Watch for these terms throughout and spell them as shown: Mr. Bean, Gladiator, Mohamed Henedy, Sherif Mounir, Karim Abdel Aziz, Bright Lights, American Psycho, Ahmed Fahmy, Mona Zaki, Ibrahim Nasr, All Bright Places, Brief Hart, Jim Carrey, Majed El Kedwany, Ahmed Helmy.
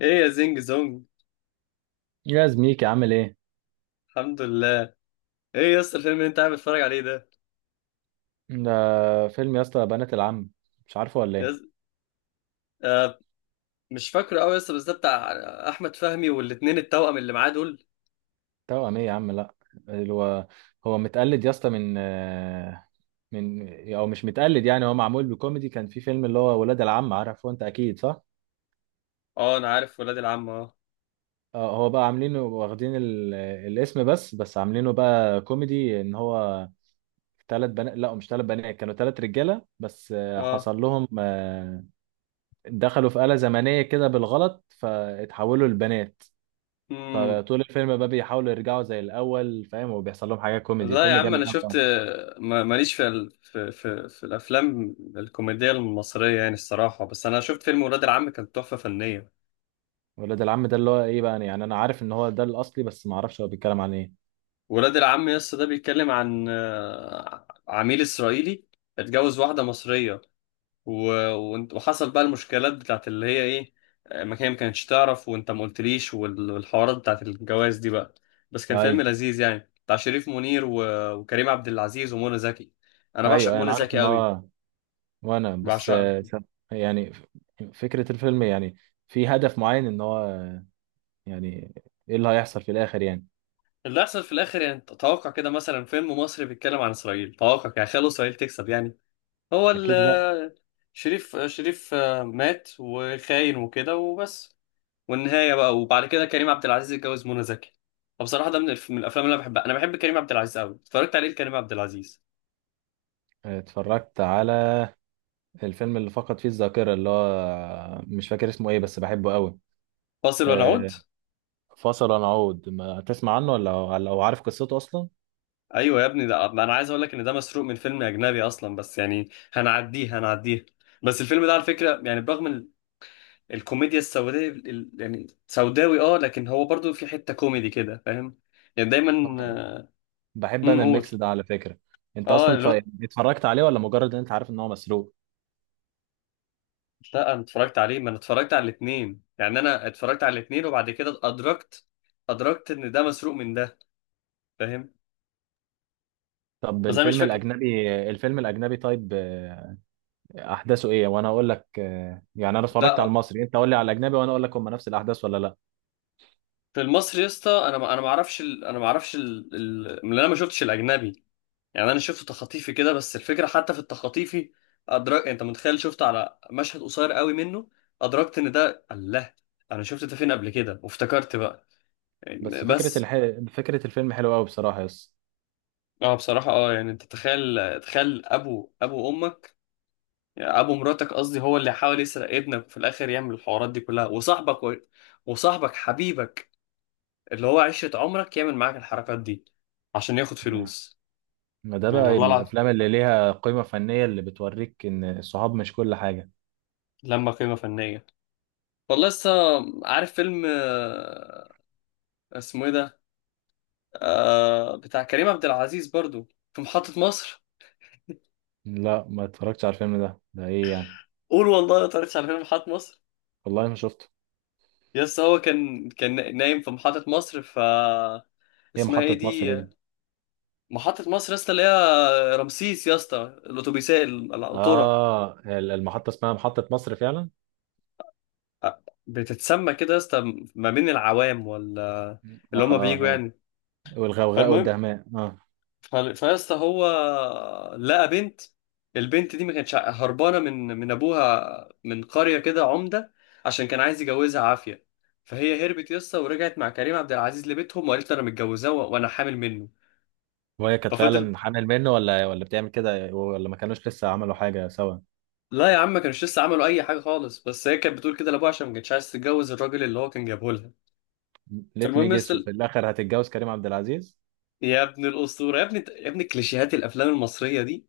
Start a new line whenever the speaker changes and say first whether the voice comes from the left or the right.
left: ايه يا زينج زونج.
right: يا زميكي، عامل ايه؟
left: الحمد لله. ايه يا اسطى الفيلم اللي انت قاعد بتتفرج عليه ده؟
right: ده فيلم يا اسطى، بنات العم، مش عارفه ولا
left: يا
right: ايه؟
left: اسطى، آه مش فاكره قوي يا اسطى، بس ده بتاع احمد فهمي والاتنين التوأم اللي معاه دول.
right: توأم ايه يا عم؟ لا. هو هو متقلد يا اسطى، من من او مش متقلد. يعني هو معمول بكوميدي، كان في فيلم اللي هو ولاد العم، عارفه انت اكيد، صح؟
left: اه، انا عارف ولاد العم اه.
right: هو بقى عاملينه، واخدين الاسم، بس عاملينه بقى كوميدي ان هو 3 بنات. لا، مش 3 بنات، كانوا 3 رجاله. بس
left: اه.
right: حصل لهم دخلوا في آلة زمنيه كده بالغلط، فاتحولوا لبنات.
left: امم
right: فطول الفيلم بقى بيحاولوا يرجعوا زي الاول، فاهم، وبيحصل لهم حاجه كوميدي.
left: لا يا
right: الفيلم
left: عم،
right: جامد
left: انا
right: قوي
left: شفت.
right: يعني.
left: ماليش في ال... في... في في الافلام الكوميديه المصريه يعني الصراحه، بس انا شفت فيلم ولاد العم كان تحفه فنيه.
right: ولاد العم ده اللي هو ايه بقى يعني؟ انا عارف ان هو ده الاصلي، بس ما اعرفش هو بيتكلم عن ايه.
left: ولاد العم يا اسطى ده بيتكلم عن عميل اسرائيلي، اتجوز واحده مصريه و... وحصل بقى المشكلات بتاعت اللي هي ايه، ما كانتش تعرف وانت ما قلتليش، والحوارات بتاعت الجواز دي بقى. بس كان فيلم
right: ايوه.
left: لذيذ يعني، بتاع شريف منير وكريم عبد العزيز ومنى زكي. انا بعشق
right: ايوه انا
left: منى
right: عارف
left: زكي
right: ان
left: قوي،
right: هو. وانا بس
left: بعشقها.
right: يعني فكره الفيلم، يعني في هدف معين ان هو، يعني ايه اللي هيحصل في الاخر يعني؟
left: اللي حصل في الاخر يعني، توقع كده مثلا فيلم مصري بيتكلم عن اسرائيل، توقع يعني خلوا اسرائيل تكسب يعني؟ هو
right: اكيد لا.
left: ال شريف مات وخاين وكده وبس. والنهايه بقى وبعد كده كريم عبد العزيز اتجوز منى زكي. فبصراحه ده من الافلام اللي انا بحبها، انا بحب كريم عبد العزيز قوي، اتفرجت عليه كريم عبد العزيز.
right: اتفرجت على الفيلم اللي فقد فيه الذاكره، اللي هو مش فاكر اسمه ايه، بس بحبه قوي.
left: فاصل ونعود.
right: آه، فصل ونعود ما تسمع عنه ولا او عارف قصته اصلا؟
left: ايوه يا ابني، ده انا عايز اقول لك ان ده مسروق من فيلم اجنبي اصلا، بس يعني هنعديه هنعديه. بس الفيلم ده على فكره يعني، برغم الكوميديا السوداء يعني سوداوي اه، لكن هو برضو في حته كوميدي كده فاهم؟ يعني دايما.
right: بحب انا
left: قول.
right: الميكس ده على فكره. انت
left: اه،
right: اصلا
left: اللي هو.
right: اتفرجت عليه، ولا مجرد ان انت عارف ان هو مسروق؟
left: لا، انا اتفرجت عليه، ما انا اتفرجت على الاثنين يعني، انا اتفرجت على الاثنين وبعد كده ادركت. ان ده مسروق من ده، فاهم؟
right: طب
left: بس انا مش
right: الفيلم
left: فاكر.
right: الاجنبي، طيب، احداثه ايه؟ وانا اقول لك. يعني انا اتفرجت على
left: لا،
right: المصري، انت قول لي على الاجنبي وانا اقول لك هم نفس الاحداث ولا لا.
left: في المصري يا اسطى انا ما اعرفش ال... ال... من انا ما شفتش الاجنبي. يعني انا شفت تخاطيفي كده بس الفكره، حتى في التخاطيفي ادرك انت متخيل، شفت على مشهد قصير قوي منه، ادركت ان ده الله، انا شفت ده فين قبل كده؟ وافتكرت بقى يعني
right: بس
left: بس.
right: فكره الفيلم حلوه قوي بصراحه. يس.
left: اه بصراحه، اه يعني انت تخيل، تخيل ابو امك، يعني ابو مراتك قصدي، هو اللي حاول يسرق ابنك، وفي الاخر يعمل الحوارات دي كلها، وصاحبك حبيبك اللي هو عشرة عمرك يعمل معاك الحركات دي عشان ياخد
right: آه.
left: فلوس.
right: ما ده
left: يعني
right: بقى
left: والله العظيم
right: الافلام اللي ليها قيمه فنيه، اللي بتوريك ان الصحاب مش كل حاجه.
left: لما قيمة فنية، والله لسه. عارف فيلم اسمه ايه ده؟ بتاع كريم عبد العزيز برضو، في محطة مصر.
right: لا، ما اتفرجتش على الفيلم ده. ده ايه يعني؟
left: قول والله ما اتفرجتش على فيلم محطة مصر؟
right: والله ما شفته.
left: يس، هو كان نايم في محطة مصر ف،
right: هي
left: اسمها ايه
right: محطه مصر
left: دي؟
right: دي؟
left: محطة مصر يا اسطى، اللي هي رمسيس يا اسطى، الأتوبيسات القطورة.
right: اه، المحطه اسمها محطه مصر فعلا.
left: بتتسمى كده يا اسطى ما بين العوام ولا؟
right: اه.
left: اللي هما بييجوا
right: آه.
left: يعني.
right: والغوغاء
left: فالمهم،
right: والدهماء، اه.
left: فيا اسطى، هو لقى بنت، البنت دي ما كانتش هربانة من أبوها، من قرية كده عمدة، عشان كان عايز يجوزها عافية. فهي هربت يا اسطى ورجعت مع كريم عبد العزيز لبيتهم، وقالت له أنا متجوزاه وأنا حامل منه.
right: وهي كانت
left: ففضل.
right: فعلا حامل منه، ولا بتعمل كده، ولا ما كانوش لسه عملوا حاجه سوا؟
left: لا يا عم، ما كانش لسه عملوا اي حاجه خالص، بس هي كانت بتقول كده لابوها عشان ما كانتش عايز تتجوز الراجل اللي هو كان جابه لها.
right: ليت مي
left: فالمهم يا
right: جيس، وفي
left: اسطى-
right: الاخر هتتجوز كريم عبد العزيز.
left: يا ابن الاسطوره، يا ابن كليشيهات الافلام المصريه دي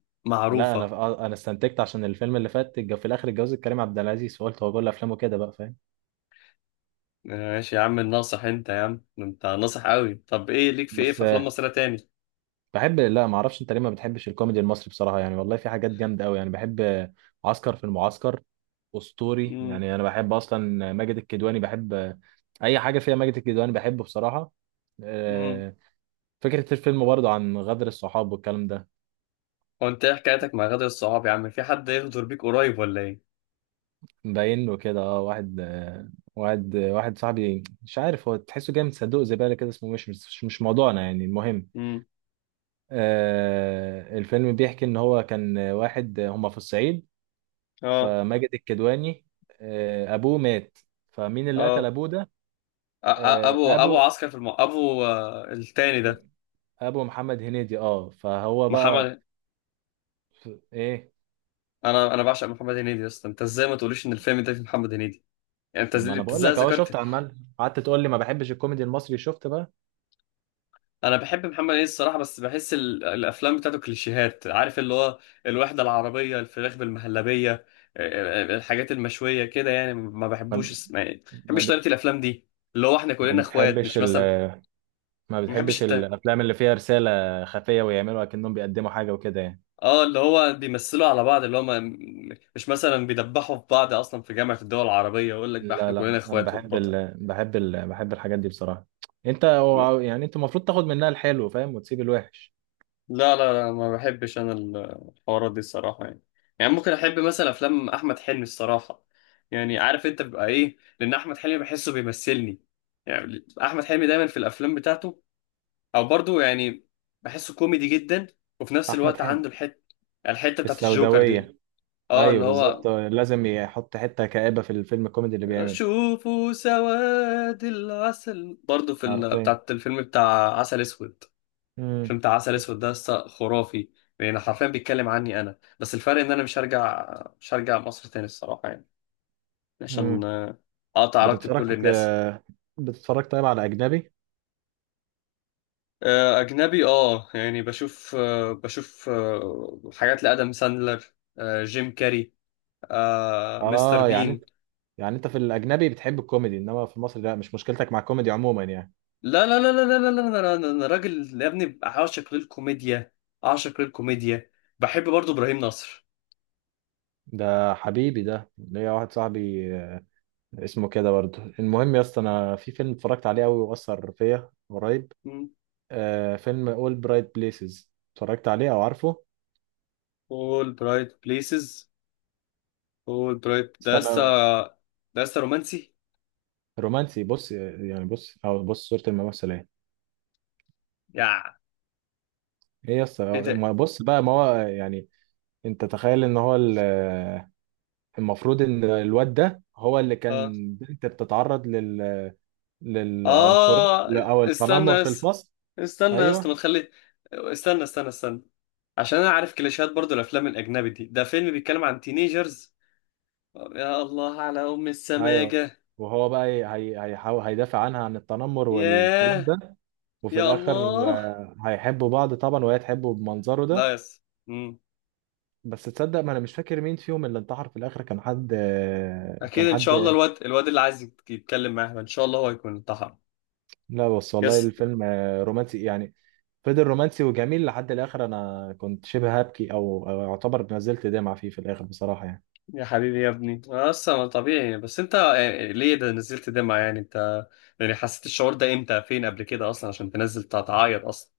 right: لا انا،
left: معروفه.
right: انا استنتجت عشان الفيلم اللي فات في الاخر اتجوزت كريم عبد العزيز، فقلت هو كل افلامه كده بقى، فاهم؟
left: ماشي يا عم الناصح، انت يا عم انت ناصح قوي. طب ايه ليك في ايه،
right: بس
left: في افلام مصريه تاني؟
right: بحب. لا، ما اعرفش انت ليه ما بتحبش الكوميدي المصري بصراحه، يعني والله في حاجات جامده قوي يعني. بحب عسكر في المعسكر، اسطوري
left: امم.
right: يعني. انا بحب اصلا ماجد الكدواني، بحب اي حاجه فيها ماجد الكدواني بحبه بصراحه.
left: امم.
right: آه، فكرة الفيلم برضه عن غدر الصحاب والكلام ده.
left: هو انت ايه حكايتك مع غادة الصعاب يا عم؟ في حد يغدر بيك قريب ولا ايه؟
right: باين له كده. اه واحد واحد صاحبي، مش عارف، هو تحسه جاي من صندوق زبالة كده. اسمه مش موضوعنا يعني. المهم
left: امم.
right: آه، الفيلم بيحكي ان هو كان واحد، هما في الصعيد.
left: اه.
right: فماجد الكدواني آه، ابوه مات. فمين اللي قتل
left: اه.
right: ابوه ده؟ آه،
left: ابو
right: ابو
left: عسكر في ابو التاني ده.
right: ابو محمد هنيدي، اه، فهو بقى
left: محمد.
right: ايه؟
left: انا بعشق محمد هنيدي يا اسطى، انت ازاي ما تقوليش ان الفيلم ده فيه محمد هنيدي؟ يعني انت
right: طب ما
left: ازاي
right: انا
left: أنت
right: بقول
left: إزاي
right: لك اهو، شفت؟
left: ذكرت.
right: عمال قعدت تقول لي ما بحبش الكوميدي المصري، شفت بقى؟
left: انا بحب محمد هنيدي الصراحه، بس بحس الافلام بتاعته كليشيهات، عارف اللي هو الوحده العربيه، الفراخ بالمهلبيه، الحاجات المشويه كده يعني، ما
right: ما
left: بحبوش يعني ما بحبش
right: ما
left: طريقه الافلام دي، اللي هو احنا
right: ما
left: كلنا اخوات،
right: بتحبش
left: مش مثلا
right: ما
left: ما بحبش
right: بتحبش
left: الت...
right: الافلام اللي فيها رساله خفيه، ويعملوا اكنهم بيقدموا حاجه وكده يعني؟
left: اه اللي هو بيمثلوا على بعض، اللي هو ما... مش مثلا بيدبحوا في بعض اصلا في جامعه الدول العربيه ويقول لك بقى
right: لا
left: احنا كلنا
right: لا، انا
left: اخوات
right: بحب
left: والبطل.
right: ال... بحب ال... بحب الحاجات دي بصراحه. انت يعني انت المفروض تاخد منها الحلو، فاهم، وتسيب الوحش.
left: لا لا لا، ما بحبش انا الحوارات دي الصراحه يعني ممكن احب مثلا افلام احمد حلمي الصراحه، يعني عارف انت بيبقى ايه، لان احمد حلمي بحسه بيمثلني يعني، احمد حلمي دايما في الافلام بتاعته او برضه يعني بحسه كوميدي جدا، وفي نفس
right: احمد
left: الوقت
right: حلمي
left: عنده الحته،
right: في
left: بتاعت الجوكر دي.
right: السوداويه.
left: اه اللي
right: ايوه
left: هو،
right: بالظبط، لازم يحط حته كآبه في الفيلم الكوميدي اللي بيعمله.
left: شوفوا سواد العسل برضه في
right: عارفين.
left: بتاعت الفيلم بتاع عسل اسود.
right: امم.
left: فيلم بتاع عسل اسود ده لسه خرافي، يعني حرفيا بيتكلم عني انا، بس الفرق ان انا مش هرجع مصر تاني الصراحه يعني،
right: امم.
left: عشان اقطع علاقتي بكل
right: بتتفرج
left: الناس.
right: بتتفرج طيب على اجنبي؟
left: اجنبي اه، يعني بشوف حاجات لادم ساندلر، جيم كاري، مستر
right: اه يعني انت،
left: بين.
right: يعني انت في الاجنبي بتحب الكوميدي، انما في مصر لا؟ مش مشكلتك مع الكوميدي عموما يعني؟
left: لا لا لا لا لا لا لا لا لا، انا راجل يا ابني، عاشق للكوميديا، عاشق للكوميديا. بحب برضو ابراهيم نصر.
right: ده حبيبي، ده ليا واحد صاحبي اسمه كده برضه. المهم يا اسطى، انا في فيلم اتفرجت عليه قوي واثر فيا قريب.
left: مم.
right: آه، فيلم اول برايت بليسز، اتفرجت عليه او عارفه؟
left: all bright places. اول برايت ده لسه،
right: استنى.
left: رومانسي.
right: رومانسي. بص يعني، بص او بص صورة الممثل. ايه؟
left: يا،
right: ايه يا اسطى؟
left: ايه ده؟
right: ما بص بقى، ما هو يعني، انت تخيل ان هو المفروض ان الواد ده هو اللي
left: اه.
right: كان بنت بتتعرض للعنصرية
left: اه.
right: او التنمر
left: استنى
right: في
left: بس
right: الفصل.
left: استنى بس ما
right: ايوه،
left: تخلي. استنى، عشان انا عارف كليشيهات برضو الافلام الاجنبي دي، ده فيلم بيتكلم عن تينيجرز. يا الله على ام
right: ايوه.
left: السماجه.
right: وهو بقى هيحاول هيدافع عنها عن التنمر والكلام
left: ياه.
right: ده. وفي
left: يا
right: الاخر
left: الله.
right: هيحبوا بعض طبعا، وهي تحبه بمنظره ده.
left: لا. يس. مم.
right: بس تصدق، ما انا مش فاكر مين فيهم اللي انتحر في الاخر. كان حد آه،
left: اكيد
right: كان
left: ان شاء الله،
right: حد
left: الواد اللي عايز يتكلم معاه ان شاء الله هو هيكون انتحر.
right: لا بس والله
left: يس.
right: الفيلم رومانسي يعني، فضل رومانسي وجميل لحد الاخر. انا كنت شبه هبكي، او اعتبر نزلت دمعة فيه في الاخر بصراحة يعني.
left: يا حبيبي يا ابني، أنا اصلا طبيعي، بس انت يعني ليه ده نزلت دمعة يعني انت؟ يعني حسيت الشعور ده امتى، فين قبل كده اصلا عشان تنزل تعيط اصلا؟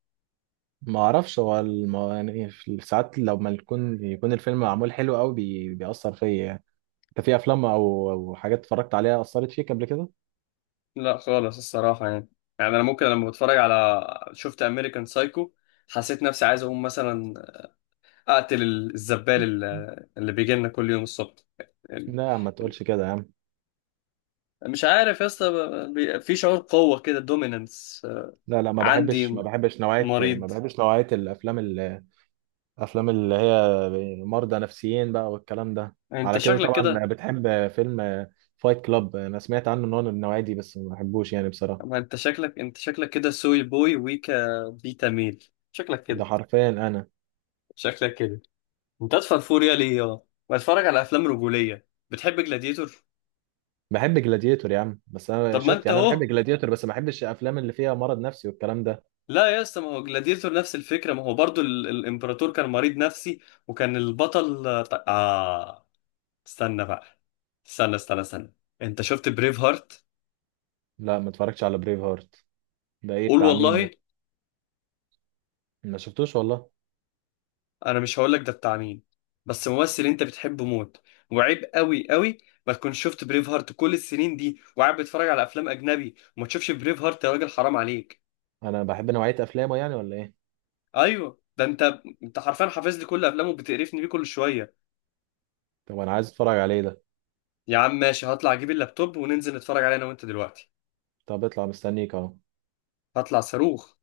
right: ما اعرفش، هو يعني في ساعات لما يكون الفيلم معمول حلو قوي، بيأثر فيا يعني. انت في افلام او حاجات اتفرجت عليها اثرت فيك قبل كده؟
left: لا خالص الصراحة يعني. يعني انا ممكن لما بتفرج على، شفت امريكان سايكو، حسيت نفسي عايز اقوم مثلا اقتل الزبال اللي بيجي لنا كل يوم الصبح يعني.
right: لا ما تقولش كده يا عم.
left: مش عارف يا اسطى، في شعور قوة كده دوميننس.
right: لا لا،
left: عندي،
right: ما
left: مريض.
right: بحبش نوعية الافلام الافلام اللي هي مرضى نفسيين بقى والكلام ده.
left: انت
right: على كده
left: شكلك
right: طبعا
left: كده.
right: بتحب فيلم فايت كلاب. انا سمعت عنه ان هو من النوعية دي بس ما بحبوش يعني بصراحة.
left: ما انت شكلك، كده سوي بوي ويكا، بيتا ميل، شكلك
right: ده
left: كده،
right: حرفيا انا.
left: شكلك كده. انت ادفع فوريا ليه يا؟ بتفرج على افلام رجوليه، بتحب جلاديتور؟
right: بحب جلاديتور يا عم، بس انا
left: طب ما
right: شفت،
left: انت
right: يعني انا بحب
left: اهو.
right: جلاديتور بس ما بحبش الافلام اللي فيها مرض نفسي والكلام ده.
left: لا يا اسطى، ما هو جلاديتور نفس الفكره، ما هو برضو الامبراطور كان مريض نفسي، وكان البطل اه. استنى بقى، استنى. انت شفت بريف هارت؟
right: لا ما اتفرجتش على بريف هارت. ده ايه؟
left: قول
right: بتاع مين
left: والله.
right: ده؟ ما شفتوش والله.
left: انا مش هقولك ده بتاع مين، بس ممثل انت بتحبه موت، وعيب قوي قوي ما تكونش شفت بريف هارت كل السنين دي وقاعد بتتفرج على افلام اجنبي وما تشوفش بريف هارت، يا راجل حرام عليك.
right: انا بحب نوعية افلامه يعني، ولا ايه؟
left: ايوه، ده انت، حرفيا حافظ لي كل افلامه وبتقرفني بيه كل شويه.
right: طب انا عايز اتفرج عليه ده.
left: يا عم ماشي، هطلع اجيب اللابتوب وننزل نتفرج عليه انا وانت دلوقتي.
right: طب اطلع، مستنيك اهو.
left: هطلع صاروخ.